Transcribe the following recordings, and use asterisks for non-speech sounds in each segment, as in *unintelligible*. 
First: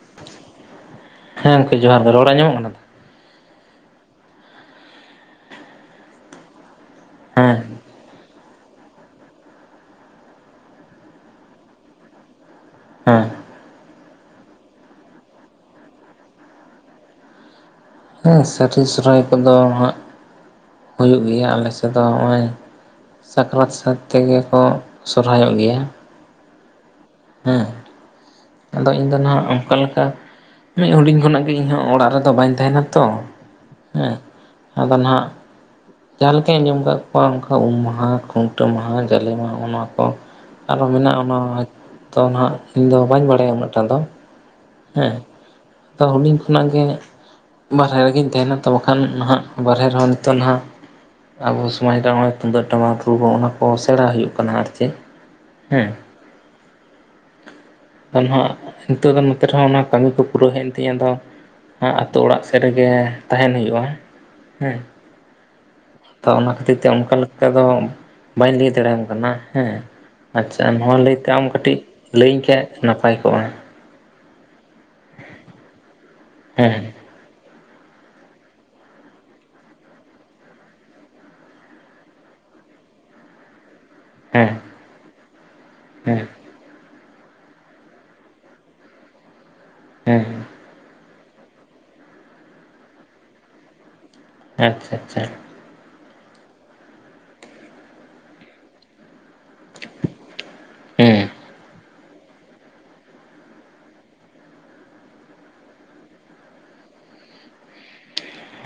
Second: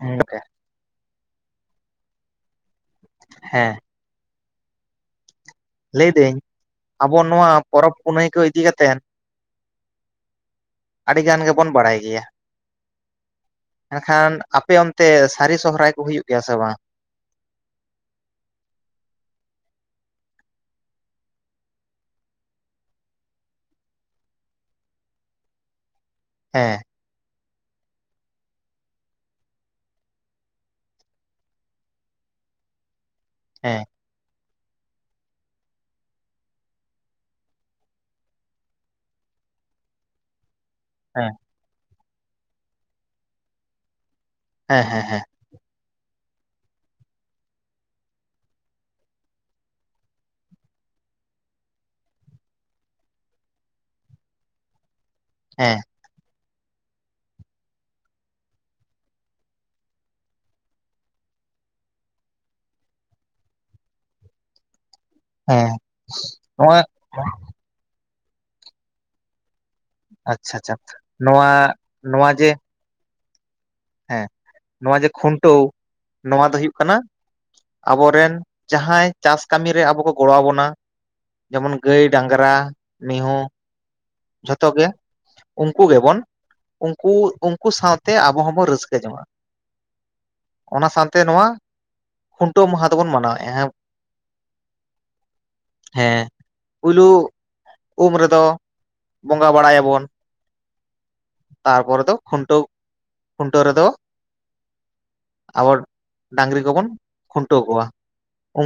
ᱦᱮᱸ ᱜᱚᱝᱠᱮ ᱦᱮᱸ ᱜᱚᱝᱠᱮ ᱡᱚᱦᱟᱨ ᱜᱮ᱾ ᱨᱚᱲ ᱟᱸᱡᱚᱢᱚᱜ ᱠᱟᱱᱟ ᱛᱚ? ᱦᱮᱸ, ᱞᱟᱹᱭᱫᱤᱧ ᱟᱵᱚ ᱱᱚᱣᱟ ᱦᱮᱸ ᱯᱚᱨᱚᱵᱽ ᱯᱩᱱᱟᱹᱭ ᱠᱚ ᱤᱫᱤ ᱠᱟᱛᱮᱫ ᱟᱹᱰᱤ ᱜᱟᱱ ᱜᱮᱵᱚᱱ ᱵᱟᱲᱟᱭ ᱜᱮᱭᱟ, ᱦᱮᱸ ᱢᱮᱱᱱᱠᱷᱟᱱ ᱟᱯᱮ ᱚᱱᱛᱮ ᱥᱟᱹᱨᱤ ᱥᱚᱦᱚᱨᱟᱭ ᱠᱚ ᱦᱩᱭᱩᱜ ᱜᱮᱭᱟ ᱥᱮ ᱵᱟᱝ? ᱦᱮᱸ ᱥᱟᱹᱨᱤ ᱥᱚᱨᱦᱟᱭ ᱠᱚᱫᱚ ᱦᱟᱸᱜ ᱦᱩᱭᱩᱜ ᱜᱮᱭᱟ ᱟᱞᱮ ᱥᱮᱫ ᱫᱚ ᱱᱚᱜᱼᱚᱭ ᱥᱟᱠᱨᱟᱛ ᱥᱟᱛ ᱛᱮᱜᱮ ᱠᱚ ᱥᱚᱦᱚᱨᱟᱭᱚᱜ ᱜᱮᱭᱟ᱾ ᱦᱮᱸ, ᱦᱮᱸ, ᱟᱫᱚ ᱤᱧ ᱫᱚ ᱦᱟᱸᱜ ᱚᱱᱠᱟ ᱞᱮᱠᱟ ᱢᱤᱫ ᱦᱩᱰᱤᱧ ᱠᱷᱚᱱᱟᱜ ᱜᱮ ᱤᱧᱦᱚᱸ ᱚᱲᱟᱜ ᱨᱮᱫᱚ ᱵᱟᱹᱧ ᱛᱟᱦᱮᱸᱱᱟ ᱛᱚ᱾ ᱦᱮᱸ᱾ ᱦᱮᱸ ᱟᱫᱚ ᱱᱟᱦᱟᱸᱜ ᱡᱟᱸᱦᱟ ᱞᱮᱠᱟᱧ ᱟᱸᱡᱚᱢ ᱠᱟᱫ ᱠᱚᱣᱟ ᱚᱱᱠᱟ ᱩᱢ ᱢᱟᱦᱟ ᱠᱷᱩᱱᱴᱟᱹᱣ ᱢᱟᱦᱟ ᱡᱟᱞᱮ ᱢᱟᱦᱟ ᱚᱱᱟ ᱠᱚ ᱟᱨᱦᱚ ᱢᱮᱱᱟᱜᱼᱟ ᱦᱮᱸ ᱚᱱᱟ ᱫᱚ ᱱᱟᱦᱟᱸᱜ ᱤᱧᱫᱚ ᱵᱟᱹᱧ ᱵᱟᱲᱟᱭᱟ ᱩᱱᱟᱹᱜ ᱴᱟ ᱫᱚ ᱦᱮᱸ ᱟᱫᱚ ᱦᱩᱰᱤᱧ ᱠᱷᱚᱱᱟᱜ ᱜᱮ ᱵᱟᱨᱦᱮ ᱨᱮᱜᱮᱧ ᱛᱟᱦᱮᱸᱱᱟ ᱛᱚ ᱵᱟᱠᱷᱟᱱ ᱱᱟᱦᱟᱸᱜ ᱵᱟᱨᱦᱮ ᱨᱮᱦᱚᱸ ᱱᱤᱛᱚᱜ ᱱᱟᱦᱟᱸᱜ ᱟᱵᱚ ᱥᱚᱢᱟᱡᱽ ᱨᱮ ᱱᱚᱜᱼᱚᱭ ᱛᱩᱢᱫᱟᱜ ᱴᱟᱢᱟᱠ ᱨᱩ ᱚᱱᱟ ᱠᱚ ᱥᱮᱬᱟ ᱦᱩᱭᱩᱜ ᱠᱟᱱᱟ ᱟᱨᱠᱤ ᱦᱮᱸ᱾ ᱟᱨᱦᱟᱸᱜ ᱱᱤᱛᱚᱜ ᱫᱚ ᱱᱚᱛᱮ ᱨᱮᱦᱚᱸ ᱚᱱᱟ ᱠᱟᱹᱢᱤ ᱠᱚ ᱯᱩᱨᱟᱹᱣ ᱦᱮᱡ ᱮᱱ ᱛᱤᱧᱟᱹ ᱟᱫᱚ ᱟᱛᱩ ᱚᱲᱟᱜ ᱥᱮᱫ ᱨᱮᱜᱮ ᱛᱟᱦᱮᱸᱱ ᱦᱩᱭᱩᱜᱼᱟ ᱦᱩᱸ᱾ ᱦᱮᱸ ᱛᱚ ᱚᱱᱟ ᱠᱷᱟᱹᱛᱤᱨ ᱱᱚᱣᱟ ᱛᱮ ᱚᱱᱠᱟ ᱞᱮᱠᱟ ᱫᱚ ᱵᱟᱹᱧ ᱞᱟᱹᱭ ᱫᱟᱲᱮᱣᱟᱢ ᱠᱟᱱᱟ ᱦᱮᱸ᱾ ᱟᱪᱪᱷᱟ ᱱᱚᱣᱟ ᱞᱟᱹᱭᱛᱮ ᱟᱢ ᱠᱟᱹᱴᱤᱡ ᱱᱚᱣᱟ ᱞᱟᱹᱭᱟᱹᱧ ᱡᱮ ᱠᱷᱟᱡ ᱱᱟᱯᱟᱭ ᱠᱚᱜᱼᱟ᱾ ᱦᱮᱸ ᱱᱚᱣᱟ ᱡᱮ ᱠᱷᱩᱱᱴᱟᱹᱣ ᱱᱚᱣᱟ ᱫᱚ ᱦᱩᱭᱩᱜ ᱦᱮᱸ ᱠᱟᱱᱟ ᱟᱵᱚᱨᱮᱱ ᱡᱟᱸᱦᱟᱭ ᱪᱟᱥ ᱠᱟᱹᱢᱤ ᱨᱮ ᱟᱵᱚ ᱠᱚ ᱜᱚᱲᱚ ᱟᱵᱚᱱᱟ ᱡᱮᱢᱚᱱ ᱜᱟᱹᱭ, ᱰᱟᱝᱨᱟ, ᱢᱤᱦᱩᱸ ᱦᱮᱸ ᱡᱷᱚᱛᱚ ᱜᱮ ᱩᱱᱠᱩ ᱜᱮᱵᱚᱱ ᱦᱮᱸ ᱩᱱᱠᱩ ᱩᱱᱠᱩ ᱥᱟᱶᱛᱮ ᱟᱵᱚ ᱦᱚᱸᱵᱚᱱ ᱨᱟᱹᱥ ᱠᱟᱹ ᱡᱚᱝᱟᱜ‍ᱼᱟ᱾ ᱦᱮᱸ᱾ ᱚᱱᱟ ᱥᱟᱶᱛᱮ ᱱᱚᱣᱟ ᱠᱷᱩᱱᱴᱟᱹᱣ ᱢᱟᱦᱟ ᱫᱚᱵᱚᱱ ᱢᱟᱱᱟᱣᱮᱫᱼᱟ᱾ ᱟᱪᱪᱷᱟ ᱟᱪᱪᱷᱟ᱾ ᱦᱮᱸ ᱯᱩᱭᱞᱩ ᱩᱢ ᱨᱮᱫᱚ ᱵᱚᱸᱜᱟ ᱵᱟᱲᱟᱭᱟᱵᱚᱱ᱾ ᱦᱩᱸ᱾ ᱛᱟᱨ ᱯᱚᱨᱮ ᱫᱚ ᱠᱷᱩᱱᱴᱟᱹᱣ ᱠᱷᱩᱱᱴᱟᱹᱣ ᱨᱮᱫᱚ ᱟᱵᱟᱨ ᱰᱟᱹᱝᱨᱤ ᱠᱚᱵᱚᱱ ᱠᱷᱩᱱᱴᱟᱹᱣ ᱠᱚᱣᱟ᱾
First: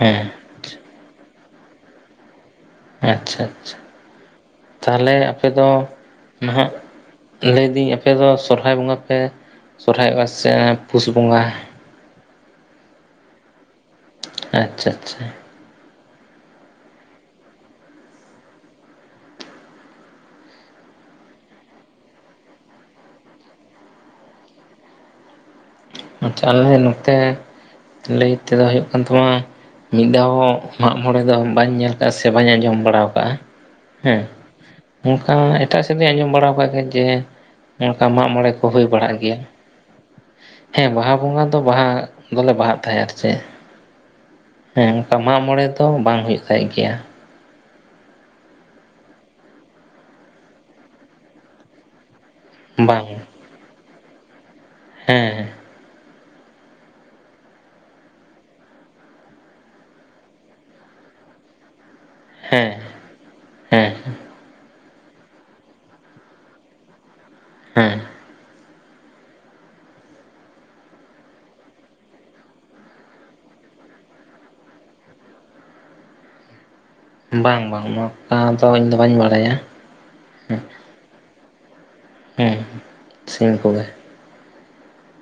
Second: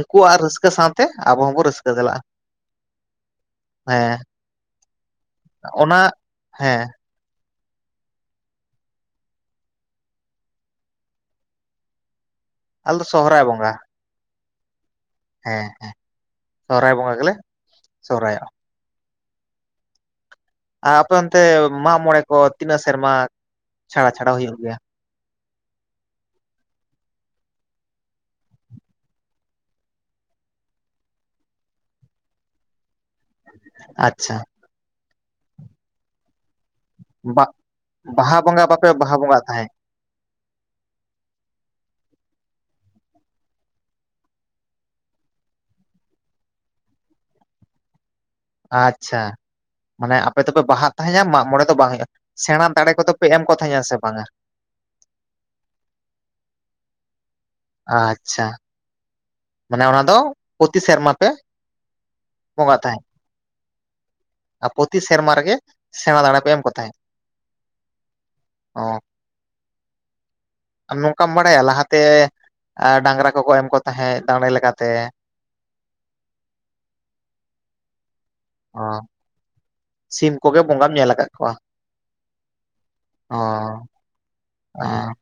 ᱦᱮᱸ ᱨᱟᱹᱥᱠᱟᱹ ᱥᱟᱶᱛᱮ ᱟᱵᱚ ᱦᱚᱸᱵᱚᱱ ᱨᱟᱹᱥᱠᱟᱹ ᱪᱟᱞᱟᱜᱼᱟ᱾ ᱟᱪᱪᱷᱟ ᱟᱪᱪᱷᱟ, ᱦᱮᱸ ᱛᱟᱦᱚᱞᱮ ᱟᱯᱮ ᱫᱚ ᱚᱱᱟ ᱱᱟᱦᱟᱸᱜ ᱦᱮᱸ ᱞᱟᱹᱭᱫᱟᱹᱧ ᱟᱯᱮᱫᱚ ᱥᱚᱨᱦᱟᱭ ᱵᱚᱸᱜᱟ ᱯᱮ ᱥᱚᱦᱚᱨᱟᱭᱚᱜᱼᱟ ᱥᱮ ᱯᱩᱥ ᱵᱚᱸᱜᱟ? ᱟᱞᱮ ᱫᱚ ᱥᱚᱦᱚᱨᱟᱭ ᱵᱚᱸᱜᱟ᱾ ᱟᱪᱪᱷᱟ ᱟᱪᱪᱷᱟ᱾ ᱦᱮᱸ ᱦᱮᱸ ᱥᱚᱦᱚᱨᱟᱭ ᱵᱚᱸᱜᱟ ᱜᱮᱞᱮ ᱥᱚᱦᱚᱨᱟᱭᱚᱜᱼᱟ᱾ ᱟᱨ ᱟᱯᱮ ᱚᱱᱛᱮ ᱢᱟᱜ ᱢᱚᱬᱮ ᱠᱚ ᱛᱤᱱᱟᱹᱜ ᱥᱮᱨᱢᱟ ᱪᱷᱟᱲᱟ ᱪᱷᱟᱲᱟ ᱦᱩᱭᱩᱜ ᱜᱮᱭᱟ? ᱟᱪᱪᱷᱟ ᱟᱞᱮ ᱱᱚᱛᱮ ᱞᱟᱹᱭ ᱛᱮᱫᱚ ᱦᱩᱭᱩᱜ ᱠᱟᱱ ᱛᱟᱢᱟ ᱢᱤᱫ ᱫᱷᱟᱣ ᱦᱚᱸ ᱢᱟᱜ-ᱢᱚᱬᱮ ᱫᱚ ᱵᱟᱹᱧ ᱧᱮᱞ ᱠᱟᱜᱼᱟ ᱥᱮ ᱵᱟᱹᱧ ᱟᱸᱡᱚᱢ ᱵᱟᱲᱟ ᱠᱟᱜᱼᱟ᱾ ᱦᱮᱸ ᱟᱪᱪᱷᱟ ᱚᱱᱠᱟ ᱮᱴᱟᱜ ᱥᱮᱫ ᱫᱚᱧ ᱟᱸᱡᱚᱢ ᱵᱟᱲᱟ ᱠᱟᱜ ᱜᱮᱭᱟ ᱵᱟ ᱡᱮ ᱱᱚᱝᱠᱟ ᱢᱟᱜ ᱵᱟᱦᱟ ᱢᱚᱬᱮ ᱵᱚᱸᱜᱟ ᱠᱚ ᱦᱩᱭ ᱵᱟᱯᱮ ᱵᱟᱦᱟ ᱵᱟᱲᱟᱜ ᱜᱮᱭᱟ, ᱵᱚᱸᱜᱟᱜ ᱛᱟᱦᱮᱸᱫ ᱦᱮᱸ ᱵᱟᱦᱟ ᱵᱚᱸᱜᱟ ᱫᱚ ᱵᱟᱦᱟ ᱫᱚᱞᱮ ᱵᱟᱦᱟᱜ ᱛᱟᱦᱮᱸ ᱟᱨ ᱪᱮᱫ ᱦᱮᱸ ᱚᱱᱠᱟ ᱢᱟᱜ ᱢᱚᱬᱮ ᱫᱚ ᱵᱟᱝ ᱦᱩᱭᱩᱜ ᱛᱟᱦᱮᱸ ᱜᱮᱭᱟ᱾ ᱟᱪᱪᱷᱟ, ᱢᱟᱱᱮ ᱟᱯᱮ ᱫᱚᱯᱮ ᱵᱟᱦᱟᱜ ᱛᱟᱦᱮᱸᱱᱟ ᱢᱟᱜᱽ ᱢᱚᱬᱮ ᱫᱚ ᱵᱟᱝ ᱦᱩᱭᱩᱜᱼᱟ? ᱥᱮᱬᱟ ᱫᱟᱲᱮ ᱵᱟᱝ ᱠᱚᱫᱚ ᱯᱮ ᱮᱢ ᱠᱚ ᱛᱟᱦᱮᱸ ᱥᱮ ᱵᱟᱝᱟ? ᱦᱮᱸ᱾ ᱟᱪᱪᱷᱟ, ᱢᱟᱱᱮ ᱚᱱᱟ ᱫᱚ ᱯᱨᱚᱛᱤ ᱥᱮᱨᱢᱟ ᱯᱮ ᱦᱮᱸ ᱵᱚᱸᱜᱟ ᱛᱟᱦᱮᱸᱫ? ᱦᱮᱸ ᱟᱨ ᱯᱨᱚᱛᱤ ᱥᱮᱨᱢᱟ ᱨᱮᱜᱮ ᱥᱮᱬᱟ ᱫᱟᱸᱬᱮ ᱯᱮ ᱮᱢ ᱠᱚ ᱛᱟᱦᱮᱸᱫ? ᱦᱮᱸ᱾ ᱚ ᱟᱨ ᱱᱚᱝᱠᱟᱢ ᱵᱟᱲᱟᱭᱟ ᱞᱟᱦᱟᱛᱮ ᱟ ᱰᱟᱝᱨᱟ ᱠᱚᱠᱚ ᱮᱢ ᱠᱚ ᱛᱟᱦᱮᱸᱫ ᱫᱟᱲᱮ ᱞᱮᱠᱟᱛᱮ? ᱵᱟᱝ ᱵᱟᱝ ᱱᱚᱠᱟ ᱫᱚ ᱚ ᱤᱧᱫᱚ ᱵᱟᱹᱧ ᱵᱟᱲᱟᱭᱟ᱾ ᱥᱤᱢ ᱠᱚᱜᱮ ᱵᱚᱸᱜᱟᱢ ᱧᱮᱞ ᱠᱟᱜ ᱠᱚᱣᱟ᱾ ᱦᱮᱸ ᱥᱤᱢ ᱠᱚᱜᱮ᱾ ᱚ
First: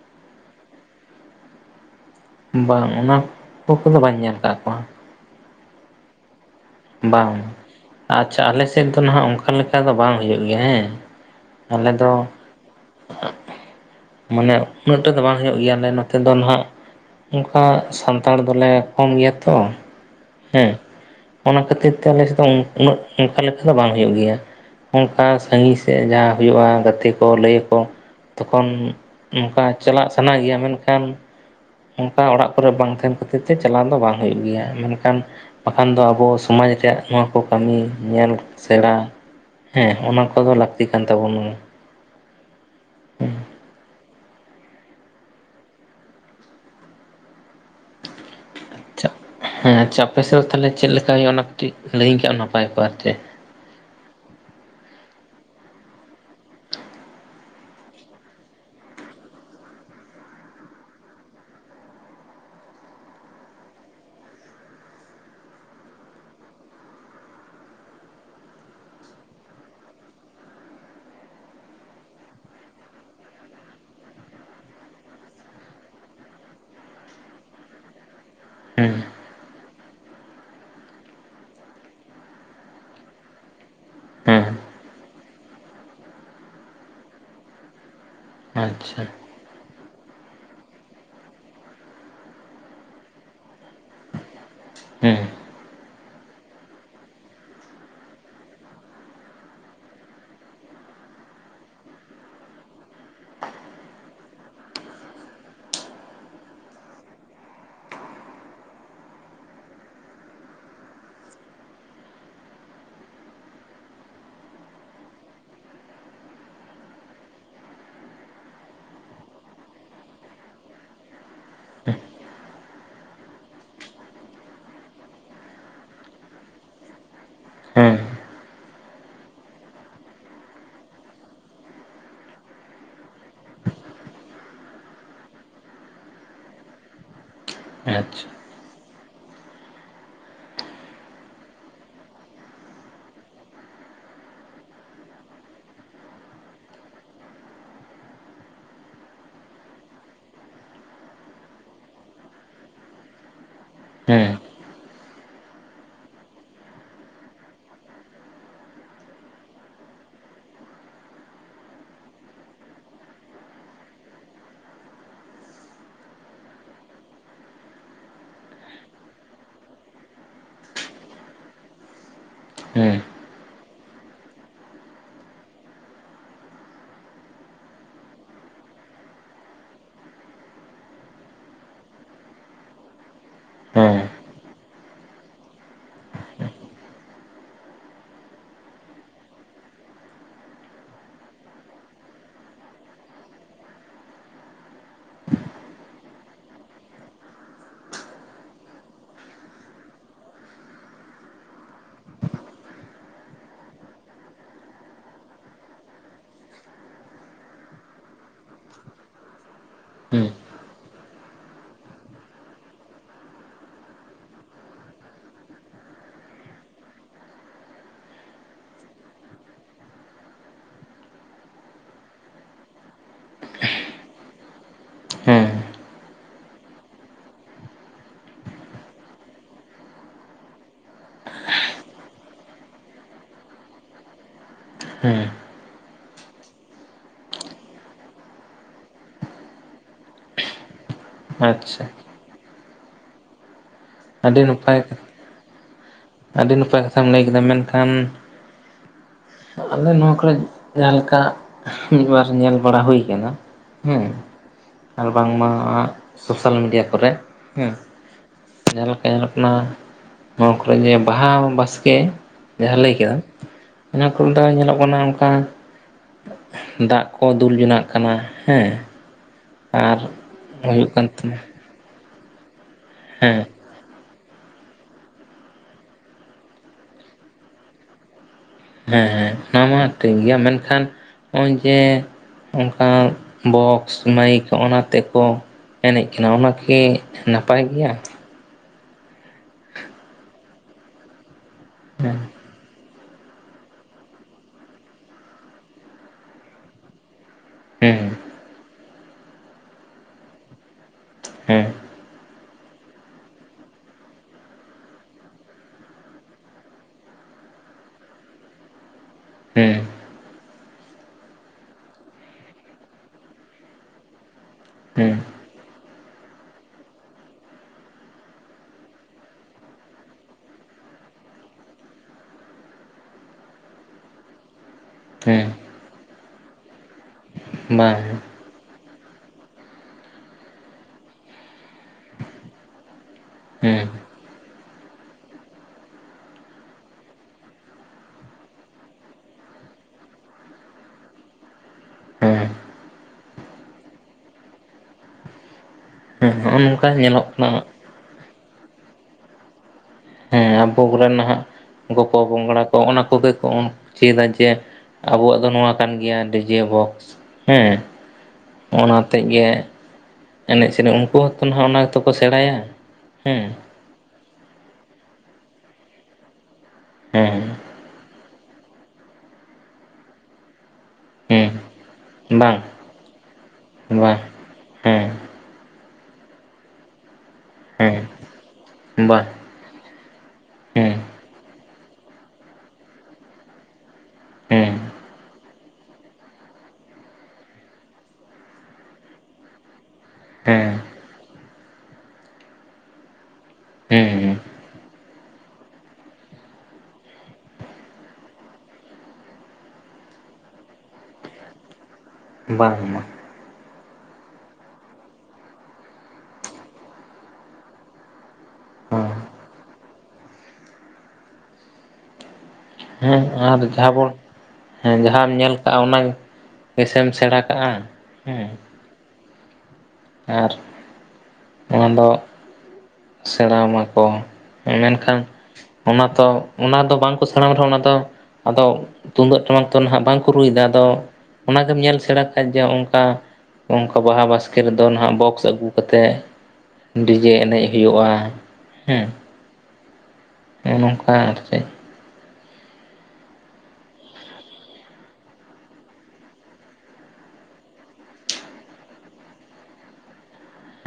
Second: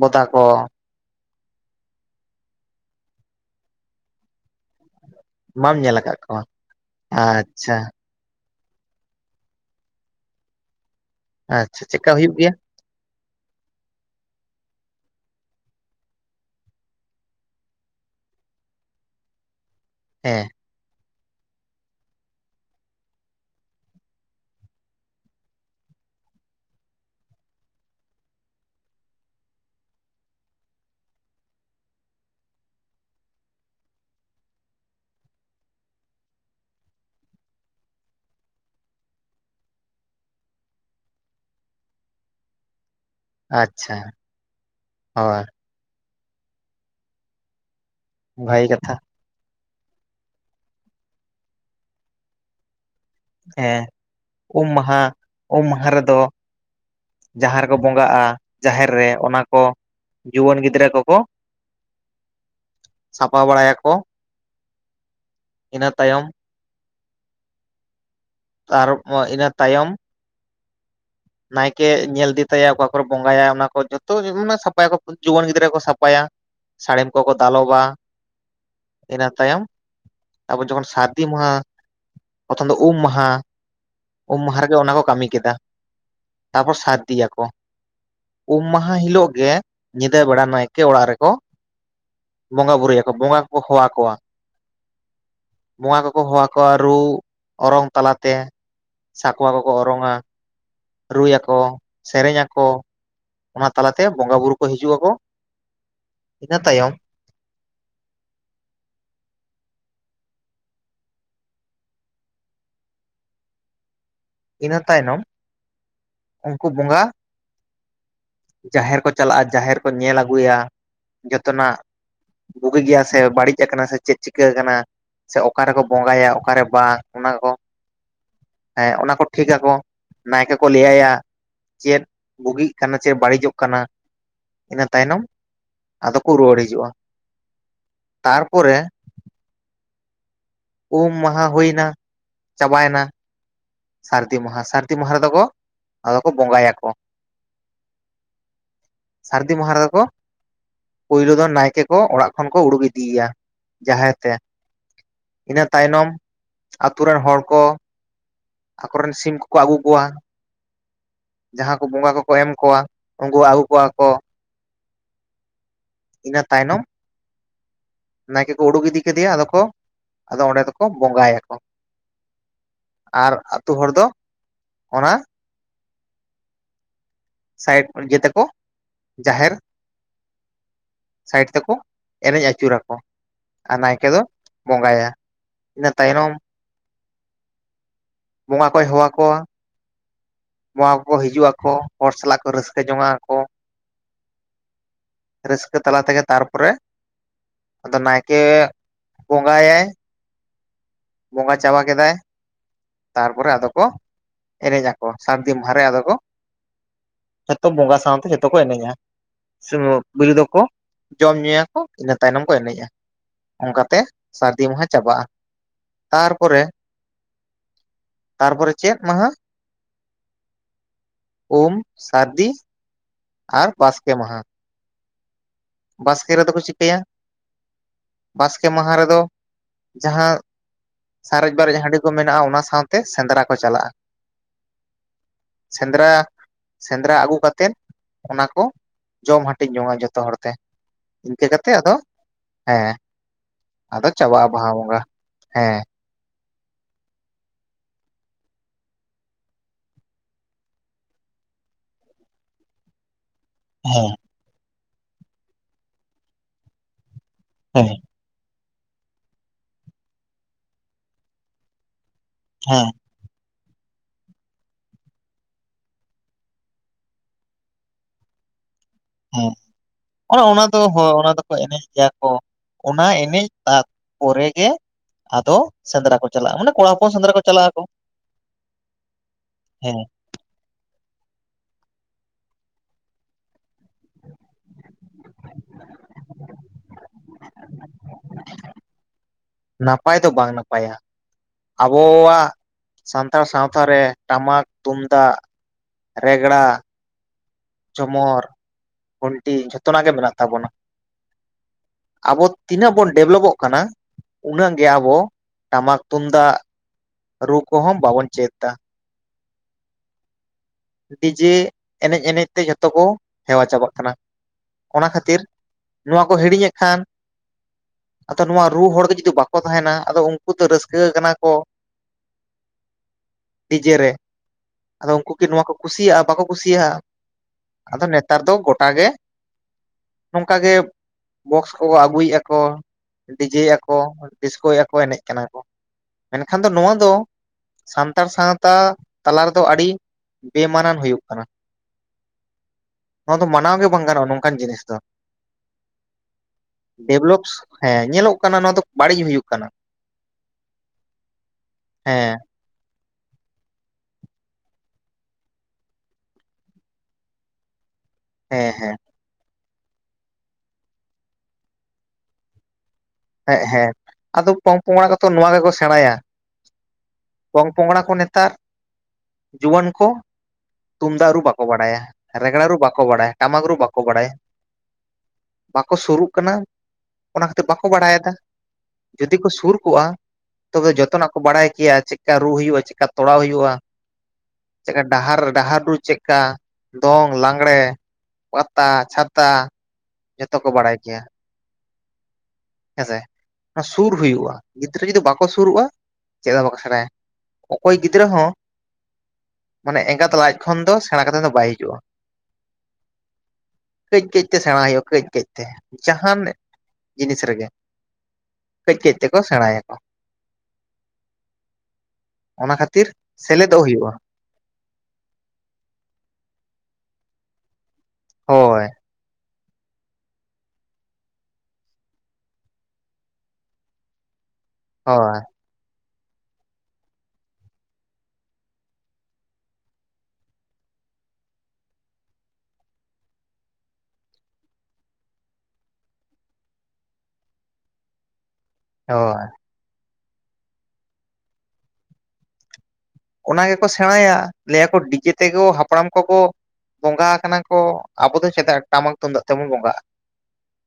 ᱵᱚᱫᱟ ᱠᱚ᱾ ᱵᱟᱝ ᱚᱱᱟ ᱠᱚ ᱠᱚᱫᱚ ᱵᱟᱹᱧ ᱧᱮᱞ ᱠᱟᱜ ᱠᱚᱣᱟ᱾ ᱵᱟᱢ ᱧᱮᱞ ᱠᱟᱜ ᱠᱚᱣᱟ᱾ ᱵᱟᱝ ᱟᱪᱪᱷᱟ ᱟᱪᱪᱷᱟ ᱟᱞᱮ ᱥᱮᱜ ᱫᱚ ᱦᱟᱸᱜ ᱚᱝᱠᱟ ᱞᱮᱠᱟ ᱫᱚ ᱵᱟᱝ ᱦᱳᱭᱳᱜ ᱜᱮᱭᱟ ᱦᱮᱸ᱾ ᱟᱪᱪᱷᱟ ᱟᱞᱮ ᱪᱮᱫᱠᱟ ᱫᱚ ᱦᱩᱭᱩᱜ *unintelligible* ᱢᱟᱱᱮ ᱩᱱᱟᱹᱜ ᱴᱟ ᱫᱚ ᱵᱟᱝ ᱦᱳᱭᱳᱜ ᱜᱮᱭᱟᱞᱮ ᱱᱚᱛᱮ ᱫᱚ ᱱᱟᱦᱟᱜ᱾ ᱚᱝᱠᱟ ᱥᱟᱱᱛᱟᱲ ᱫᱚᱞᱮ ᱠᱚᱢ ᱜᱮᱭᱟ ᱛᱚ᱾ ᱦᱮᱸ ᱦᱮᱸ ᱚᱱᱟ ᱠᱷᱟᱹᱛᱤᱨ ᱛᱮ ᱟᱞᱮᱥᱮᱫ ᱩᱱᱟᱹᱜ ᱚᱝᱠᱟ ᱞᱮᱠᱟ ᱫᱚ ᱵᱟᱝ ᱦᱳᱭᱳᱜ ᱜᱮᱭᱟ᱾ ᱚᱝᱠᱟ ᱥᱟᱺᱜᱤᱧ ᱥᱮᱫ ᱡᱟᱦᱟᱸ ᱦᱳᱭᱳᱜᱼᱟ ᱜᱟᱛᱮ ᱠᱚ ᱞᱟᱹᱭ ᱠᱚ᱾ ᱛᱚᱠᱷᱚᱱ ᱚᱝᱠᱟ ᱪᱟᱞᱟᱜ ᱥᱟᱱᱟ ᱜᱮᱭᱟ ᱢᱮᱱᱠᱷᱟᱱ ᱚᱝᱠᱟ ᱚᱲᱟᱜ ᱠᱚᱨᱮᱜ ᱵᱟᱝ ᱛᱟᱦᱮᱱ ᱠᱷᱟᱹᱛᱤᱨ ᱛᱮ ᱪᱟᱞᱟᱣ ᱫᱚ ᱵᱟᱝ ᱦᱳᱭᱳᱜ ᱜᱮᱭᱟ ᱢᱮᱱᱠᱷᱟᱱ ᱵᱟᱠᱷᱟᱱ ᱫᱚ ᱟᱵᱚ ᱥᱚᱢᱟᱡᱽ ᱨᱮᱭᱟᱜ ᱱᱚᱣᱟ ᱠᱚ ᱠᱟᱹᱢᱤ ᱧᱮᱞ ᱥᱮᱬᱟ ᱦᱮᱸ ᱚᱱᱟ ᱠᱚᱫᱚ ᱞᱟᱹᱠᱛᱤ ᱠᱟᱱ ᱛᱟᱵᱚᱱᱟ᱾ ᱟᱪᱪᱷᱟ ᱦᱳᱭ᱾ ᱵᱷᱟᱹᱜᱮ ᱠᱟᱛᱷᱟ᱾ ᱟᱪᱪᱷᱟ ᱦᱮᱸ ᱟᱪᱪᱷᱟ ᱟᱯᱮᱥᱮᱜ ᱛᱟᱦᱚᱞᱮ ᱪᱮᱜ ᱞᱮᱠᱟ ᱦᱳᱭᱳᱜᱼᱟ ᱚᱱᱟ ᱠᱟᱹᱴᱤᱡ ᱞᱟᱹᱭᱟᱹᱧ ᱠᱷᱟᱜ ᱱᱟᱯᱟᱭ ᱠᱚᱜᱼᱟ ᱟᱨᱛᱮ? ᱦᱮᱸ ᱩᱢ ᱢᱟᱦᱟ ᱩᱢ ᱢᱟᱦᱟ ᱨᱮᱫᱚ ᱡᱟᱦᱟᱸ ᱨᱮᱠᱚ ᱵᱚᱸᱜᱟ ᱟ ᱡᱟᱦᱮᱨ ᱨᱮ ᱚᱱᱟ ᱠᱚ ᱡᱩᱣᱚᱱ ᱜᱤᱫᱽᱨᱟᱹ ᱠᱚᱠᱚ ᱥᱟᱯᱟ ᱵᱟᱲᱟᱭᱟᱠᱚ ᱤᱱᱟᱹ ᱛᱟᱭᱚᱢ ᱟᱨ ᱤᱱᱟᱹ ᱛᱟᱭᱚᱢ ᱱᱟᱭᱠᱮ ᱧᱮᱞ ᱤᱫᱤ ᱛᱟᱭᱟᱭᱟ ᱚᱠᱟ ᱠᱚᱨᱮ ᱵᱚᱸᱜᱟᱭᱟ ᱚᱱᱟ ᱠᱚ ᱡᱚᱛᱚ *unintelligible* ᱡᱩᱣᱟᱹᱱ ᱜᱤᱫᱽᱨᱟᱹ ᱠᱚ ᱥᱟᱯᱷᱟᱭᱟ ᱥᱟᱹᱲᱤᱢ ᱠᱚᱠᱚ ᱫᱟᱞᱚᱵᱟ᱾ ᱦᱩᱸ ᱤᱱᱟᱹ ᱛᱟᱭᱚᱢ, ᱛᱟᱯᱚᱨ ᱡᱚᱠᱷᱚᱱ ᱥᱟᱹᱨᱫᱤ ᱢᱟᱦᱟ ᱯᱨᱚᱛᱷᱚᱢ ᱫᱚ ᱩᱢ ᱢᱟᱦᱟ᱾ ᱩᱢ ᱦᱮᱸ ᱢᱟᱦᱟ ᱨᱮᱜᱮ ᱚᱱᱟ ᱠᱚ ᱠᱟᱹᱢᱤ ᱠᱮᱫᱟ᱾ ᱛᱟᱯᱚᱨ ᱥᱟᱹᱨᱫᱤᱭᱟ ᱠᱚ ᱩᱢ ᱢᱟᱦᱟ ᱟᱪᱪᱷᱟ ᱦᱤᱞᱳᱜ ᱜᱮ ᱧᱤᱫᱟᱹ ᱵᱮᱲᱟ ᱱᱟᱭᱠᱮ ᱚᱲᱟᱜ ᱨᱮᱠᱚ ᱵᱚᱸᱜᱟ ᱵᱩᱨᱩᱭᱟᱠᱚ ᱵᱚᱸᱜᱟ ᱠᱚ ᱦᱚᱣᱟ ᱠᱚᱣᱟ᱾ ᱦᱮᱸ ᱵᱚᱸᱜᱟ ᱠᱚᱠᱚ ᱦᱚᱦᱚᱣᱟ ᱠᱚᱣᱟ ᱨᱩ ᱚᱨᱚᱝ ᱛᱟᱞᱟᱛᱮ᱾ ᱥᱟᱠᱣᱟ ᱠᱚᱠᱚ ᱚᱨᱚᱝᱼᱟ᱾ ᱨᱩᱭᱟᱠᱚ ᱥᱮᱨᱮᱧ ᱟᱠᱚ᱾ ᱚᱱᱟ ᱛᱟᱞᱟᱛᱮ ᱵᱚᱸᱜᱟ ᱵᱩᱨᱩ ᱠᱚ ᱦᱤᱡᱩᱜ ᱟᱠᱚ ᱤᱱᱟᱹ ᱛᱟᱭᱚᱢ ᱤᱱᱟᱹ ᱛᱟᱭᱱᱚᱢ ᱩᱝᱠᱩ ᱵᱚᱸᱜᱟ ᱡᱟᱦᱮᱨ ᱠᱚ ᱪᱟᱞᱟᱜᱼᱟ ᱡᱟᱦᱮᱨ ᱠᱚ ᱧᱮᱞ ᱟᱹᱜᱩᱭᱟ ᱡᱚᱛᱚᱱᱟᱜ ᱵᱩᱜᱤ ᱜᱮᱭᱟ ᱥᱮ ᱵᱟᱹᱲᱤᱡ ᱟᱠᱟᱱᱟ ᱥᱮ ᱪᱮᱜ ᱪᱤᱠᱟᱹ ᱠᱟᱱᱟ᱾ ᱥᱮ ᱚᱠᱟᱨᱮᱠᱚ ᱵᱚᱸᱜᱟᱭᱟ ᱚᱠᱟᱨᱮ ᱵᱟᱝ ᱚᱱᱟ ᱠᱚ ᱦᱮᱸ ᱦᱮᱸ ᱚᱱᱟ ᱠᱚ ᱴᱷᱤᱠ ᱟᱠᱚ ᱱᱟᱭᱠᱮ ᱠᱚ ᱞᱟᱹᱭᱟᱭᱟ᱾ ᱪᱮᱫ ᱵᱩᱜᱤᱜ ᱠᱟᱱᱟ ᱪᱮᱜ ᱵᱟᱹᱲᱤᱡᱚᱜ ᱠᱟᱱᱟ᱾ ᱤᱱᱟᱹ ᱛᱟᱭᱱᱚᱢ ᱟᱫᱚ ᱠᱚ ᱨᱩᱣᱟᱹᱲ ᱦᱤᱡᱩᱜᱼᱟ᱾ ᱟᱪᱪᱷᱟ ᱛᱟᱨᱯᱚᱨᱮ ᱟ ᱩᱢ ᱢᱟᱦᱟ ᱦᱩᱭᱱᱟ ᱪᱟᱵᱟᱭ ᱮᱱᱟ ᱾ ᱥᱟᱨᱫᱤ ᱢᱟᱦᱟ ᱥᱟᱨᱫᱤ ᱢᱟᱦᱟ ᱨᱮᱫᱚ ᱠᱚ ᱟᱫᱚ ᱠᱚ ᱵᱚᱸᱜᱟᱭᱟ ᱠᱚ᱾ ᱥᱟᱨᱫᱤ ᱢᱟᱦᱟ ᱨᱮᱫᱚ ᱠᱚ ᱯᱳᱭᱞᱳ ᱫᱚ ᱱᱟᱭᱠᱮ ᱠᱚ ᱚᱲᱟᱜ ᱠᱷᱚᱱ ᱠᱚ ᱩᱲᱩᱠ ᱤᱫᱤᱭᱭᱟ ᱡᱟᱦᱮᱨ ᱦᱮᱸ ᱛᱮ ᱾ ᱤᱱᱟᱹ ᱛᱟᱭᱱᱚᱢ ᱟᱛᱩ ᱨᱮᱱ ᱦᱚᱲ ᱠᱚ ᱟᱠᱚ ᱨᱮᱱ ᱥᱤᱢ ᱠᱚᱠᱚ ᱟᱜᱩ ᱠᱚᱣᱟ ᱾ ᱡᱟᱦᱟᱸ ᱠᱚ ᱵᱚᱸᱜᱟ ᱠᱚᱠᱚ ᱮᱢ ᱠᱚᱣᱟ ᱩᱝᱠᱳ ᱟᱜᱩ ᱠᱚᱣᱟ ᱠᱚ ᱾ ᱤᱱᱟᱹ ᱛᱟᱭᱱᱚᱢ ᱱᱟᱭᱠᱮ ᱠᱚ ᱩᱲᱩᱠ ᱤᱫᱤ ᱠᱮᱫᱮᱭᱟ ᱟᱫᱚ ᱠᱚ ᱟᱫᱚ ᱚᱸᱰᱮ ᱫᱚᱠᱚ ᱵᱚᱸᱜᱟᱭᱟ ᱠᱚ᱾ ᱦᱩᱸ ᱟᱨ ᱟᱹᱛᱳ ᱦᱚᱲ ᱫᱚ ᱚᱱᱟ ᱥᱟᱭᱤᱰ ᱡᱮᱛᱮ ᱠᱚ ᱡᱟᱦᱮᱨ ᱥᱟᱭᱤᱴ ᱛᱮᱠᱚ ᱮᱱᱮᱡ ᱟᱹᱪᱩᱨᱟ ᱠᱚ ᱾ ᱦᱮᱸ ᱟᱨ ᱦᱮᱸ ᱱᱟᱭᱠᱮ ᱫᱚ ᱵᱚᱸᱜᱟᱭᱟ ᱤᱱᱟᱹ ᱛᱟᱭᱱᱚᱢ ᱵᱚᱸᱜᱟ ᱠᱚᱭ ᱦᱚᱦᱚ ᱟᱠᱚᱣᱟ ᱾ ᱵᱚᱸᱜᱟ ᱠᱚᱠᱚ ᱦᱤᱡᱩᱜ ᱟᱠᱚ ᱦᱚᱲ ᱥᱟᱞᱟᱜ ᱠᱚ ᱨᱟᱹᱥᱠᱟᱹ ᱡᱚᱝᱟ ᱠᱚ ᱾ ᱨᱟᱹᱥᱠᱟᱹ ᱛᱟᱞᱟ ᱛᱮᱜᱮ ᱛᱟᱨᱯᱚᱨᱮ ᱟᱫᱚ ᱱᱟᱭᱠᱮ ᱵᱚᱸᱜᱟᱭᱟᱭ ᱾ ᱵᱚᱸᱜᱟ ᱪᱟᱵᱟ ᱠᱮᱫᱟᱭ ᱾ ᱛᱟᱨᱯᱚᱨᱮ ᱟᱫᱚ ᱠᱚ ᱮᱱᱮᱡ ᱟᱠᱚ ᱥᱟᱨᱫᱤ ᱢᱟᱦᱟ ᱨᱮ ᱟᱫᱚ ᱠᱚ ᱦᱮᱛᱚ ᱵᱚᱸᱜᱟ ᱥᱟᱶᱛᱮ ᱡᱷᱚᱛᱚ ᱠᱚ ᱮᱱᱮᱡᱼᱟ *unintelligible* ᱯᱩᱭᱞᱩ ᱫᱚᱠᱚ ᱡᱚᱢ ᱧᱩᱭᱟ ᱠᱚ ᱤᱱᱟᱹ ᱛᱟᱭᱱᱚᱢ ᱠᱚ ᱮᱱᱮᱡᱼᱟ᱾ ᱚᱝᱠᱟᱛᱮ ᱥᱟᱨᱫᱤ ᱢᱟᱦᱟ ᱪᱟᱵᱟᱜᱼᱟ ᱾ ᱛᱟᱨᱯᱚᱨᱮ ᱛᱟᱨᱯᱚᱨᱮ ᱪᱮᱫ ᱢᱟᱦᱟ ᱩᱢ, ᱥᱟᱨᱫᱤ ᱟᱨ ᱵᱟᱥᱠᱮ ᱢᱟᱦᱟ᱾ ᱦᱮᱸ ᱵᱟᱥᱠᱮ ᱨᱮᱫᱚ ᱠᱚ ᱪᱤᱠᱟᱹᱭᱟ ᱵᱟᱥᱠᱮ ᱢᱟᱦᱟ ᱨᱮᱫᱚ ᱡᱟᱦᱟᱸ ᱥᱟᱨᱮᱡ ᱵᱟᱨᱮᱡ ᱦᱟᱺᱰᱤ ᱠᱚ ᱢᱮᱱᱟᱜᱼᱟ ᱚᱱᱟ ᱥᱟᱶᱛᱮ ᱥᱮᱸᱫᱽᱨᱟ ᱠᱚ ᱪᱟᱞᱟᱜᱼᱟ᱾ ᱦᱩᱸ ᱥᱮᱸᱫᱽᱨᱟ ᱥᱮᱸᱫᱽᱨᱟ ᱟᱹᱜᱩ ᱠᱟᱛᱮᱫ ᱚᱱᱟ ᱠᱚ ᱡᱚᱢ ᱦᱟᱹᱴᱤᱧ ᱡᱚᱝᱼᱟ ᱡᱷᱚᱛᱚ ᱦᱚᱲ ᱛᱮ ᱾ ᱤᱝᱠᱟᱹ ᱠᱟᱛᱮᱜ ᱟᱪᱪᱷᱟ ᱟᱫᱚ ᱦᱮᱸ ᱟᱫᱚ ᱟᱹᱰᱤ ᱪᱟᱵᱟᱜᱼᱟ ᱵᱟᱦᱟ ᱱᱟᱯᱟᱭ ᱵᱚᱸᱜᱟ ᱦᱮᱸ ᱟᱹᱰᱤ ᱱᱟᱯᱟᱭ ᱠᱟᱛᱷᱟᱢ ᱞᱟᱹᱭ ᱠᱮᱫᱟ ᱢᱮᱱᱠᱷᱟᱱ ᱟᱞᱮ ᱱᱚᱣᱟ ᱠᱚᱨᱮ ᱡᱟᱦᱟᱸ ᱞᱮᱠᱟ ᱢᱤᱫᱵᱟᱨ ᱧᱮᱞ ᱵᱟᱲᱟ ᱦᱳᱭ ᱠᱟᱱᱟ ᱾ ᱦᱩᱸ ᱦᱮᱸ ᱟᱨ ᱵᱟᱝᱢᱟ ᱥᱳᱥᱟᱞ ᱢᱤᱰᱤᱭᱟ ᱠᱚᱨᱮ ᱦᱩᱸ ᱦᱮᱸ ᱡᱟᱦᱟᱸ ᱞᱮᱠᱟ ᱧᱮᱞᱚᱜ ᱠᱟᱱᱟ ᱱᱚᱣᱟ ᱠᱚᱨᱮ ᱡᱮ ᱵᱟᱦᱟ ᱵᱟᱥᱠᱮ ᱡᱟᱦᱟᱸ ᱦᱮᱸ ᱞᱟᱹᱭ ᱠᱮᱫᱟᱢ ᱾ *unintelligible* ᱧᱮᱞᱚᱜ ᱠᱟᱱᱟ ᱚᱱᱠᱟ ᱫᱟᱜ ᱠᱚ ᱫᱩᱞ ᱡᱚᱱᱟᱜ ᱠᱟᱱᱟ ᱦᱮᱸ ᱾ ᱦᱮᱸ ᱚᱱᱮ ᱚᱱᱟᱫᱚ ᱦᱳ ᱠᱟᱱ ᱚᱱᱟ ᱛᱟᱢᱟ ᱫᱚᱠᱚ ᱮᱱᱮᱡ ᱜᱮᱭᱟ ᱠᱚ ᱚᱱᱟ ᱦᱮᱸ ᱮᱱᱮᱡ ᱛᱟᱯᱚᱨᱮ ᱜᱮ ᱟᱫᱚ ᱥᱮᱸᱫᱽᱨᱟ ᱠᱚ ᱪᱟᱞᱟᱜᱼᱟ ᱢᱟᱱᱮ ᱠᱚᱲᱟ ᱦᱚᱯᱚᱱ ᱥᱮᱸᱫᱽᱨᱟ ᱠᱚ ᱪᱟᱞᱟᱜ ᱟᱠᱚ ᱾ ᱦᱮᱸ ᱦᱮᱸ ᱢᱟ ᱴᱷᱤᱠ ᱜᱮᱭᱟ ᱢᱮᱱᱠᱷᱟᱱ ᱦᱚᱜᱼᱚᱭ ᱡᱮ ᱚᱱᱠᱟ ᱵᱚᱠᱥ ᱢᱟᱭᱤᱠ ᱦᱚᱜᱼᱚ ᱱᱟ ᱛᱮᱠᱚ ᱮᱱᱮᱡ ᱠᱟᱱᱟ ᱚᱱᱟᱠᱤ ᱱᱟᱯᱟᱭ ᱜᱤᱭᱟ? ᱱᱟᱯᱟᱭ ᱫᱚ ᱵᱟᱝ ᱱᱟᱯᱟᱭᱟ ᱾ *inaudible* ᱟᱵᱚᱣᱟᱜ ᱥᱟᱱᱛᱟᱲ ᱥᱟᱶᱛᱟ ᱨᱮ ᱴᱟᱢᱟᱠ, ᱛᱩᱢᱫᱟᱜ, *inaudible* ᱨᱮᱜᱽᱲᱟ ᱦᱮᱸ ᱡᱷᱚᱢᱚᱨ, *inaudible* ᱠᱷᱩᱱᱴᱤ ᱡᱷᱚᱛᱚᱱᱟᱜ ᱜᱮ ᱢᱮᱱᱟᱜ ᱛᱟᱵᱚᱱᱟ᱾ *inaudible* ᱦᱩᱸ ᱾ ᱟᱵᱚ ᱛᱤᱱᱟᱹᱜ ᱵᱚᱱ ᱰᱮᱵᱽᱞᱚᱵᱚᱜ ᱠᱟᱱᱟ ᱩᱱᱟᱹᱜ ᱜᱮ ᱟᱵᱚ ᱴᱟᱢᱟᱠ ᱛᱩᱢᱫᱟᱜ *inaudible* ᱨᱩ ᱠᱚᱦᱚᱸ ᱵᱟᱵᱚᱱ ᱪᱮᱫ ᱮᱫᱟ᱾ ᱦᱩᱸ ᱾ ᱰᱤᱡᱮ ᱮᱱᱮᱡ ᱮᱱᱮᱡ ᱛᱮ ᱡᱷᱚᱛᱚ ᱠᱚ ᱦᱮᱣᱟ ᱪᱟᱵᱟᱜ ᱠᱟᱱᱟ ᱾ ᱚᱱᱟ ᱦᱮᱸ ᱠᱷᱟᱹᱛᱤᱨ ᱱᱚᱣᱟ ᱠᱚ ᱦᱤᱲᱤᱧᱮᱜ ᱠᱷᱟᱱ ᱟᱫᱚ ᱱᱚᱣᱟ ᱨᱩ ᱦᱚᱲ ᱜᱮ ᱡᱩᱫᱤ ᱵᱟᱠᱚ ᱛᱟᱦᱮᱱᱟ ᱟᱫᱚ ᱩᱱᱠᱩ ᱫᱚ ᱨᱟᱹᱥᱠᱟᱹ ᱟᱠᱟᱱᱟ ᱠᱚ ᱰᱤᱡᱮ ᱨᱮ ᱾ *inaudible* ᱟᱫᱚ ᱩᱱᱠᱩ ᱠᱤ ᱦᱮᱸ ᱱᱚᱣᱟ ᱠᱚ ᱠᱩᱥᱤᱭᱟᱜᱼᱟ ᱵᱟᱠᱚ ᱠᱩᱥᱤᱭᱟᱜᱼᱟ ᱾ *inaudible* ᱵᱟᱝ ᱟᱫᱚ ᱱᱮᱛᱟᱨ ᱫᱚ ᱜᱚᱴᱟᱜ ᱜᱮ *inaudible* ᱱᱚᱝᱠᱟ ᱜᱮ ᱵᱚᱠᱥ ᱠᱚᱠᱚ ᱟᱹᱜᱩᱭᱮᱫ-ᱟ ᱠᱚ ᱰᱤᱡᱮ ᱮᱫ ᱦᱮᱸ ᱟᱠᱚ ᱰᱤᱥᱠᱳ ᱮᱫ-ᱟ ᱠᱚ ᱮᱱᱮᱡ ᱠᱟᱱᱟ ᱠᱚ ᱾ ᱢᱮᱱᱠᱷᱟᱱ ᱫᱚ ᱱᱚᱣᱟ ᱫᱚ ᱥᱟᱱᱛᱟᱲ ᱥᱟᱶᱛᱟ ᱛᱟᱞᱟ ᱨᱮᱫᱚ ᱟᱹᱰᱤ ᱵᱮ ᱢᱟᱱᱟᱱ ᱦᱩᱭᱩᱜ ᱠᱟᱱᱟ ᱾ ᱦᱮᱸ ᱱᱚᱣᱟ ᱫᱚ ᱢᱟᱱᱟᱣ ᱜᱮ ᱵᱟᱝ ᱜᱟᱱᱚᱜ-ᱟ ᱱᱚᱝᱠᱟᱱ ᱡᱤᱱᱤᱥ ᱫᱚ ᱾ ᱦᱮᱸ ᱱᱚᱜᱼᱚ ᱱᱚᱝᱠᱟ *inaudible* ᱧᱮᱞᱚᱜ ᱰᱮᱵᱷᱞᱚᱯᱥ ᱠᱟᱱᱟ ᱦᱮᱸ ᱧᱮᱞᱚᱜ ᱠᱟᱱᱟ ᱱᱚᱣᱟ ᱫᱚ ᱵᱟᱹᱲᱤᱡ ᱦᱩᱭᱩᱜ ᱠᱟᱱᱟ ᱾ ᱦᱮᱸ ᱟᱵᱚ ᱠᱚᱨᱮᱱ ᱱᱟᱦᱟᱜ ᱦᱮᱸ *unintelligible* ᱛᱚ ᱚᱱᱟ ᱠᱚᱜᱮ ᱠᱚ ᱩᱱᱠᱩ ᱠᱚ ᱪᱮᱫᱟ ᱡᱮ ᱟᱵᱚᱣᱟᱜ ᱫᱚ ᱱᱚᱣᱟ ᱠᱟᱱ ᱜᱮᱭᱟ ᱰᱤᱡᱮ ᱵᱚᱠᱥ ᱾ ᱦᱮᱸ ᱾ ᱦᱮᱸ ᱦᱮᱸ ᱚᱱᱟᱛᱮ ᱜᱮ *inaudible* ᱮᱱᱮᱡ ᱥᱮᱨᱮᱧ ᱩᱱᱠᱩ ᱦᱚᱸᱛᱚ ᱱᱟᱜ ᱚᱱᱟ ᱜᱮᱛᱚ ᱠᱚ ᱥᱮᱬᱟᱭᱟ ᱦᱮᱸ᱾ ᱦᱮᱸ ᱦᱮᱸ ᱟᱫᱚ ᱯᱚᱝ-ᱯᱚᱝᱲᱟ ᱠᱚᱛᱚ ᱱᱚᱣᱟ ᱜᱮᱠᱚ ᱥᱮᱬᱟᱭᱟ ᱾ ᱦᱮᱸ ᱾ ᱯᱚᱝ ᱯᱚᱝᱲᱟ ᱠᱚ ᱱᱮᱛᱟᱨ *inaudible* ᱡᱩᱣᱟᱹᱱ ᱠᱚ ᱛᱩᱢᱫᱟᱜ ᱨᱩ ᱦᱮᱸ ᱵᱟᱠᱚ ᱵᱟᱲᱟᱭᱟ ᱵᱟᱝ ᱨᱮᱜᱽᱲᱟ ᱨᱩ ᱵᱟᱠᱚ ᱵᱟᱲᱟᱭᱟ ᱴᱟᱢᱟᱠ ᱨᱩ ᱵᱟᱠᱚ ᱵᱟᱝ ᱵᱟᱲᱟᱭᱟ ᱾ ᱦᱮᱸ ᱵᱟᱠᱚ ᱥᱩᱨᱩᱜ ᱠᱟᱱᱟ *inaudible* ᱚᱱᱟ ᱠᱷᱟᱹᱛᱤᱨ ᱵᱟᱠᱚ ᱦᱮᱸ ᱵᱟᱲᱟᱭᱮᱫᱟ *inaudible* ᱵᱟᱝ ᱡᱩᱫᱤ ᱠᱚ ᱥᱩᱨ ᱠᱚᱜ-ᱟ ᱛᱚᱵᱮ ᱦᱮᱸ ᱡᱚᱛᱚᱱᱟᱜ ᱠᱚ ᱵᱟᱲᱟᱭ ᱠᱮᱭᱟ ᱪᱮᱫᱠᱟ ᱨᱩ ᱦᱩᱭᱩᱜ-ᱟ ᱪᱮᱫᱠᱟ ᱛᱚᱲᱟᱣ ᱦᱩᱭᱩᱜ-ᱟ ᱾ ᱦᱮᱸ *inaudible* ᱪᱮᱫᱠᱟ ᱰᱟᱦᱟᱨ ᱰᱟᱦᱟᱨ ᱨᱩ ᱪᱮᱫᱠᱟ ᱫᱚᱝ ᱞᱟᱜᱽᱲᱮ ᱯᱟᱛᱟ ᱪᱷᱟ ᱛᱟ *inaudible* ᱡᱷᱚᱛᱚ ᱠᱚ ᱦᱮᱸ ᱵᱟᱲᱟᱭ ᱜᱮᱭᱟ ᱾ ᱦᱮᱸᱥᱮ ᱚᱱᱟ ᱥᱩᱨ ᱦᱮᱸ ᱦᱩᱭᱩᱜ-ᱟ ᱜᱤᱫᱽᱨᱟᱹ ᱡᱩᱫᱤ ᱵᱟᱠᱚ ᱥᱩᱨᱩᱜ-ᱟ ᱪᱮᱫ ᱦᱚᱸ ᱵᱟᱠᱚ ᱥᱮᱬᱟᱭᱟ ᱾ ᱚᱠᱚᱭ ᱜᱤᱫᱽᱨᱟᱹ ᱦᱚᱸ *inaudible* ᱢᱟᱱᱮ ᱮᱸᱜᱟᱛ ᱞᱟᱡ ᱠᱷᱚᱱ ᱫᱚ ᱥᱮᱬᱟ ᱠᱟᱛᱮ ᱫᱚ ᱵᱟᱭ ᱦᱤᱡᱩᱜ-ᱟ ᱾ ᱵᱟᱝ ᱵᱟ ᱠᱟᱹᱡ ᱠᱟᱹᱡ ᱛᱮ ᱥᱮᱬᱟ ᱦᱩᱭᱩᱜ-ᱟ ᱠᱟᱹᱡ ᱠᱟᱹᱡ ᱛᱮ ᱾ ᱡᱟᱦᱟᱱ ᱡᱤᱱᱤᱥ ᱨᱮᱜᱮ *inaudible* ᱠᱟᱹᱡ ᱦᱮᱸ ᱠᱟᱹᱡ ᱛᱮᱠᱚ ᱥᱮᱬᱟᱭᱟᱠᱚ ᱾ *inaudible* ᱚᱱᱟ ᱠᱷᱟᱹᱛᱤᱨ ᱦᱮᱸ ᱟᱨ ᱥᱮᱞᱮᱫᱚᱜ ᱡᱟᱦᱟᱸ ᱵᱚᱱ ᱦᱩᱭᱩᱜ-ᱟ ᱾ ᱦᱮᱸ ᱡᱟᱦᱟᱸᱢ ᱧᱮᱞ ᱠᱟᱜ-ᱟ ᱚᱱᱟ *inaudible* ᱜᱮᱥᱮᱢ ᱥᱮᱬᱟ ᱠᱟᱜ-ᱟ ᱦᱮᱸ ᱾ ᱦᱳᱭ ᱟᱨ *inaudible* ᱚᱱᱟ ᱫᱚ *inaudible* ᱥᱮᱬᱟ ᱟᱢᱟᱠᱚ ᱾ ᱢᱮᱱᱠᱷᱟᱱ ᱦᱳᱭ ᱚᱱᱟ ᱛᱚ ᱚᱱᱟ ᱫᱚ ᱵᱟᱝᱠᱚ ᱥᱮᱬᱟ ᱟᱢ ᱨᱮᱦᱚᱸ ᱚᱱᱟ ᱫᱚ ᱟᱫᱚ ᱛᱩᱢᱫᱟᱹᱜ ᱴᱟᱢᱟᱠ ᱛᱚ ᱱᱟᱦᱟᱜ ᱵᱟᱝᱠᱚ ᱨᱩᱭ ᱮᱫᱟ ᱾ ᱟᱫᱚ ᱚᱱᱟᱜᱮᱢ ᱧᱮᱞ ᱥᱮᱬᱟ *unintelligible* ᱡᱮ ᱚᱱᱠᱟ ᱚᱱᱠᱟ ᱵᱟᱦᱟ ᱵᱟᱥ ᱠᱮ ᱨᱮᱫᱚ ᱱᱟᱦᱟᱜ ᱵᱚᱠᱥ ᱟᱹᱜᱩ ᱠᱟᱛᱮᱫ ᱰᱤᱡᱮ ᱮᱱᱮᱡ ᱦᱩᱭᱩᱜ-ᱟ ᱦᱩ ᱸ᱾ ᱦᱳᱭ ᱾ ᱱᱚᱜ-ᱚ ᱱᱚᱝᱠᱟ ᱟᱨ ᱪᱮᱫ ᱾ ᱚᱱᱟ ᱜᱮᱠᱚ ᱥᱮᱬᱟᱭᱟ ᱞᱟᱹᱭ ᱟᱠᱚ ᱰᱤᱡᱮ ᱛᱮᱜᱮ ᱦᱟᱯᱲᱟᱢ ᱠᱚᱠᱚ ᱵᱚᱸᱜᱟ ᱟᱠᱟᱱᱟ ᱠᱚ ᱟᱵᱚ ᱫᱚ ᱪᱮᱫᱟᱜ ᱴᱟᱢᱟᱠ ᱛᱩᱢᱟᱜ ᱛᱮᱵᱚᱱ ᱵᱚᱸᱜᱟᱜᱼᱟ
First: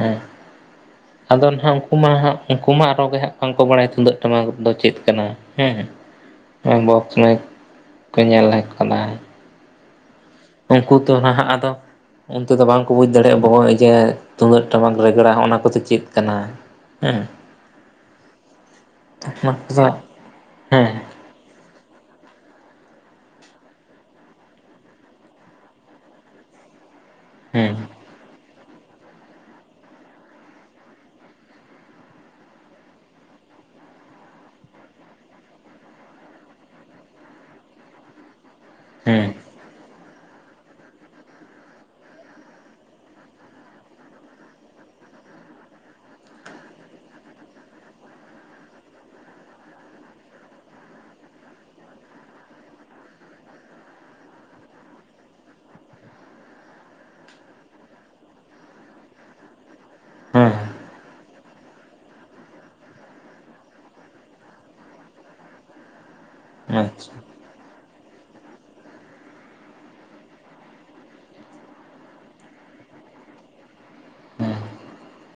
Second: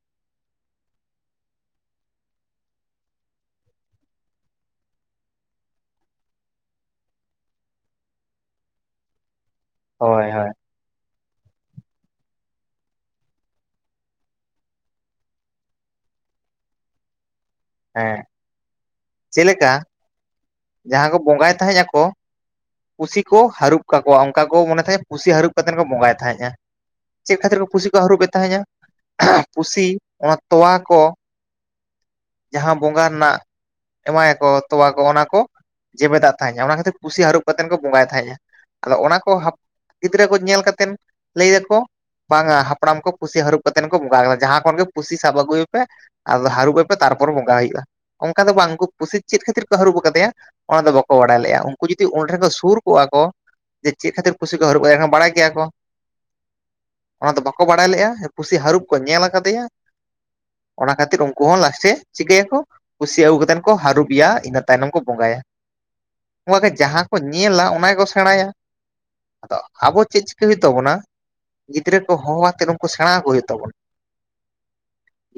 ᱦᱮᱸ ᱟᱫᱚ ᱱᱟᱦᱟᱜ ᱩᱱᱠᱩ ᱢᱟ ᱦᱟᱜ ᱩᱱᱠᱩ ᱢᱟ ᱟᱨᱚ ᱜᱮ ᱦᱟᱸᱟᱜ ᱵᱟᱝᱠᱚ ᱵᱟᱲᱟᱭᱟ ᱛᱩᱢᱫᱟᱹᱜ ᱴᱟᱢᱟᱠ ᱫᱚ ᱪᱮᱫ ᱠᱟᱱᱟ? ᱦᱮᱸ ᱵᱚᱠᱥ ᱢᱟᱭᱤᱠ ᱠᱚ ᱧᱮᱞ ᱟᱠᱟᱫᱟᱭ᱾ ᱦᱳᱭ ᱦᱳᱭ᱾ ᱩᱱᱠᱩ ᱫᱚ ᱱᱟᱦᱟᱜ ᱟᱫᱚᱼᱼ ᱚᱱᱛᱮ ᱫᱚ ᱵᱟᱝᱠᱚ ᱵᱩᱡᱽ ᱫᱟᱲᱮᱭᱟᱜᱼᱟ ᱟᱵᱚ ᱡᱮ ᱛᱩᱢᱫᱟᱹᱜ ᱴᱟᱢᱟᱠ ᱨᱮᱜᱽᱲᱟ ᱚᱱᱟ ᱠᱚᱫᱚ ᱪᱮᱫ ᱠᱟᱱᱟ? ᱦᱮᱸ᱾ ᱦᱮᱸ ᱪᱮ ᱚᱱᱟ ᱞᱮᱠᱟ ᱠᱚᱫᱚ ᱦᱮᱸ ᱡᱟᱦᱟᱸ ᱠᱚ ᱵᱚᱸᱜᱟᱭ ᱛᱟᱦᱮᱸᱫ ᱟᱠᱚᱼᱼ ᱯᱩᱥᱤ ᱠᱚ ᱦᱟᱹᱨᱩᱵ ᱛᱟᱠᱚᱣᱟ ᱚᱱᱠᱟ ᱠᱚ ᱢᱚᱱᱮ ᱛᱟᱦᱮᱸᱜ ᱯᱩᱥᱤ ᱦᱟᱹᱨᱩᱵ ᱠᱟᱛᱮᱫ ᱠᱚ ᱵᱚᱸᱜᱟᱭ ᱛᱟᱦᱮᱸᱜᱼᱟ᱾ ᱪᱮᱫ ᱠᱷᱟᱹᱛᱤᱨ ᱠᱚ ᱦᱮᱸ ᱯᱩᱥᱤ ᱠᱚ ᱦᱟᱹᱨᱩᱵᱮ ᱛᱟᱦᱮᱱᱟ ᱯᱩᱥᱤ ᱚᱱᱟ ᱛᱚᱣᱟ ᱠᱚᱼᱼ ᱡᱟᱦᱟᱸ ᱵᱚᱸᱜᱟ ᱨᱮᱱᱟᱜ ᱮᱢᱟᱭᱟ ᱠᱚ ᱛᱚᱣᱟ ᱠᱚ ᱚᱱᱟ ᱠᱚᱼᱼ ᱡᱮᱵᱮᱫᱟᱜ ᱛᱟᱦᱮᱸ ᱚᱱᱟ ᱠᱷᱟᱹᱛᱤᱨ ᱯᱩᱥᱤ ᱦᱟᱹᱨᱩᱵ ᱠᱟ ᱠᱟᱛᱮᱫ ᱠᱚ ᱵᱚᱸᱜᱟᱭ ᱛᱟᱦᱮᱸᱫᱼᱟ ᱟᱫᱚ ᱚᱱᱟ ᱦᱮᱸ ᱠᱚᱼᱼ ᱜᱤᱫᱽᱨᱟᱹ ᱠᱚ ᱧᱮᱞ ᱠᱟᱛᱮᱱ ᱞᱟᱹᱭ ᱫᱟᱠᱚᱼᱼ ᱵᱟᱝᱟ ᱦᱟᱯᱲᱟᱢ ᱠᱚ ᱯᱩᱥᱤ ᱦᱟᱹᱨᱩᱵ ᱠᱟᱛᱮᱱ ᱠᱚ ᱵᱚᱸᱜᱟ ᱠᱟᱫᱟ ᱡᱟᱦᱟᱸ ᱠᱷᱚᱱ ᱜᱮ ᱯᱩᱥᱤ ᱥᱟᱵ ᱟᱹᱜᱩᱭᱮ ᱯᱮ ᱟᱫᱚ ᱦᱟᱹᱨᱩᱵ ᱮᱯᱮᱼᱼ ᱛᱟᱨᱯᱚᱨᱮ ᱵᱚᱸᱜᱟ ᱦᱩᱭᱩᱜᱼᱟ ᱚᱱᱠᱟ ᱫᱚ ᱵᱟᱝ ᱩᱱᱠᱩ ᱯᱩᱥᱤ ᱪᱮᱫ ᱠᱷᱟᱹᱛᱤᱨ ᱠᱚ ᱦᱟᱹᱨᱩᱵ ᱟᱠᱟᱫᱮᱭᱟ? ᱚᱱᱟ ᱫᱚ ᱵᱟᱠᱚ ᱵᱟᱲᱟᱭ ᱞᱮᱫᱼᱟ ᱩᱱᱠᱩ ᱡᱩᱫᱤ ᱚᱸᱰᱮ ᱴᱷᱮᱱ ᱠᱚ ᱥᱩᱨ ᱠᱚᱜᱼᱟ ᱠᱚᱼᱼ ᱡᱮ ᱪᱮᱫ ᱠᱷᱟᱹᱤᱨ ᱯᱩᱥᱤ ᱠᱚ ᱦᱟᱹᱨᱩᱵ ᱠᱟᱫᱮᱭᱟ ᱮᱸᱰᱮᱠᱷᱟᱱ ᱵᱟᱲᱟᱭ ᱜᱮᱭᱟ ᱠᱚᱼᱼ ᱚᱱᱟ ᱫᱚ ᱵᱟᱠᱚ ᱵᱟᱲᱟᱭ ᱞᱮᱜᱼᱟ ᱯᱩᱥᱤ ᱦᱟᱹᱨᱩᱵ ᱠᱚ ᱧᱮᱞ ᱟᱠᱟᱫᱮᱭᱟ ᱦᱮᱸ ᱚᱱᱟ ᱠᱷᱟᱹᱛᱤᱨ ᱩᱱᱠᱩ ᱦᱚᱸ ᱞᱟᱥᱼᱼ ᱥᱮ ᱪᱤᱠᱟᱹᱭᱟᱠᱚ ᱠᱩᱥᱤ ᱟᱹᱜᱩ ᱠᱟᱛᱮᱱ ᱠᱚ ᱦᱟᱹᱨᱩᱵᱤᱭᱟ ᱤᱱᱟᱹ ᱛᱟᱭᱱᱚᱢ ᱠᱚ ᱵᱚᱸᱜᱟᱭᱟ᱾ ᱚᱱᱠᱟ ᱜᱮ ᱡᱟᱦᱟᱸ ᱟᱪᱪᱷᱟ ᱠᱚ ᱧᱮᱞᱟ ᱚᱱᱟ ᱜᱮ ᱠᱚ ᱥᱮᱬᱟᱸᱭᱟ᱾ ᱟᱫᱚ ᱟᱵᱚ ᱪᱮᱫ ᱪᱤᱠᱟᱹᱭ ᱦᱩᱭᱩᱜ ᱛᱟᱵᱚᱱᱟ ᱜᱤᱫᱽᱨᱟᱹ ᱠᱚ ᱦᱚᱦᱚ ᱟᱛᱮᱫ ᱩᱱᱠᱩ ᱥᱮᱬᱟᱸ ᱟᱠᱚ ᱦᱩᱭᱩᱜ ᱛᱟᱵᱚᱱᱟ᱾ ᱦᱮᱸ